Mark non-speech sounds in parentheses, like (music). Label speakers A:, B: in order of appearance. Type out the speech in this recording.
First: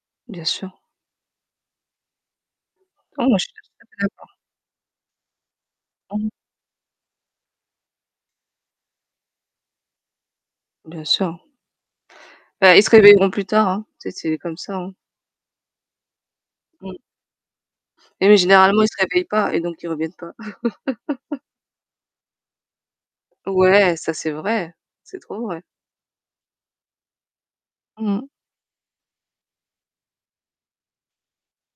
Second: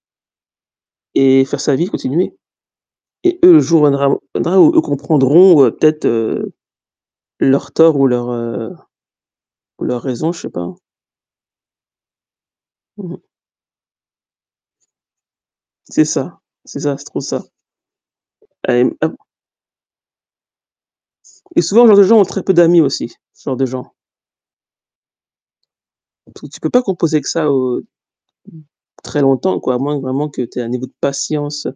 A: Bien sûr.
B: Et faire sa vie, continuer.
A: Oh, moi,
B: Et
A: je
B: eux,
A: suis
B: le
A: tout
B: jour
A: tout à fait
B: viendra ou
A: d'accord.
B: viendra où, eux comprendront ou heu, peut-être,
A: Mmh.
B: heu, leurs torts ou leurs, heu ou leurs raisons, je sais pas.
A: Bien sûr. Bah, ils se
B: Mmh mh.
A: réveilleront plus tard, hein. Tu sais, c'est comme ça, hein.
B: C'est ça. C'est ça,
A: Mmh.
B: c'est trop ça.
A: Et mais généralement, ils se
B: (unintelligible)
A: réveillent pas et donc ils reviennent pas. (laughs)
B: Et souvent, ce genre de gens ont très peu d'amis aussi, ce genre de gens.
A: Ouais, ça c'est vrai. C'est trop vrai.
B: T tu peux pas composer que ça au
A: Mmh mh.
B: mmh, très longtemps quoi, à moins vraiment que tu aies un niveau de patience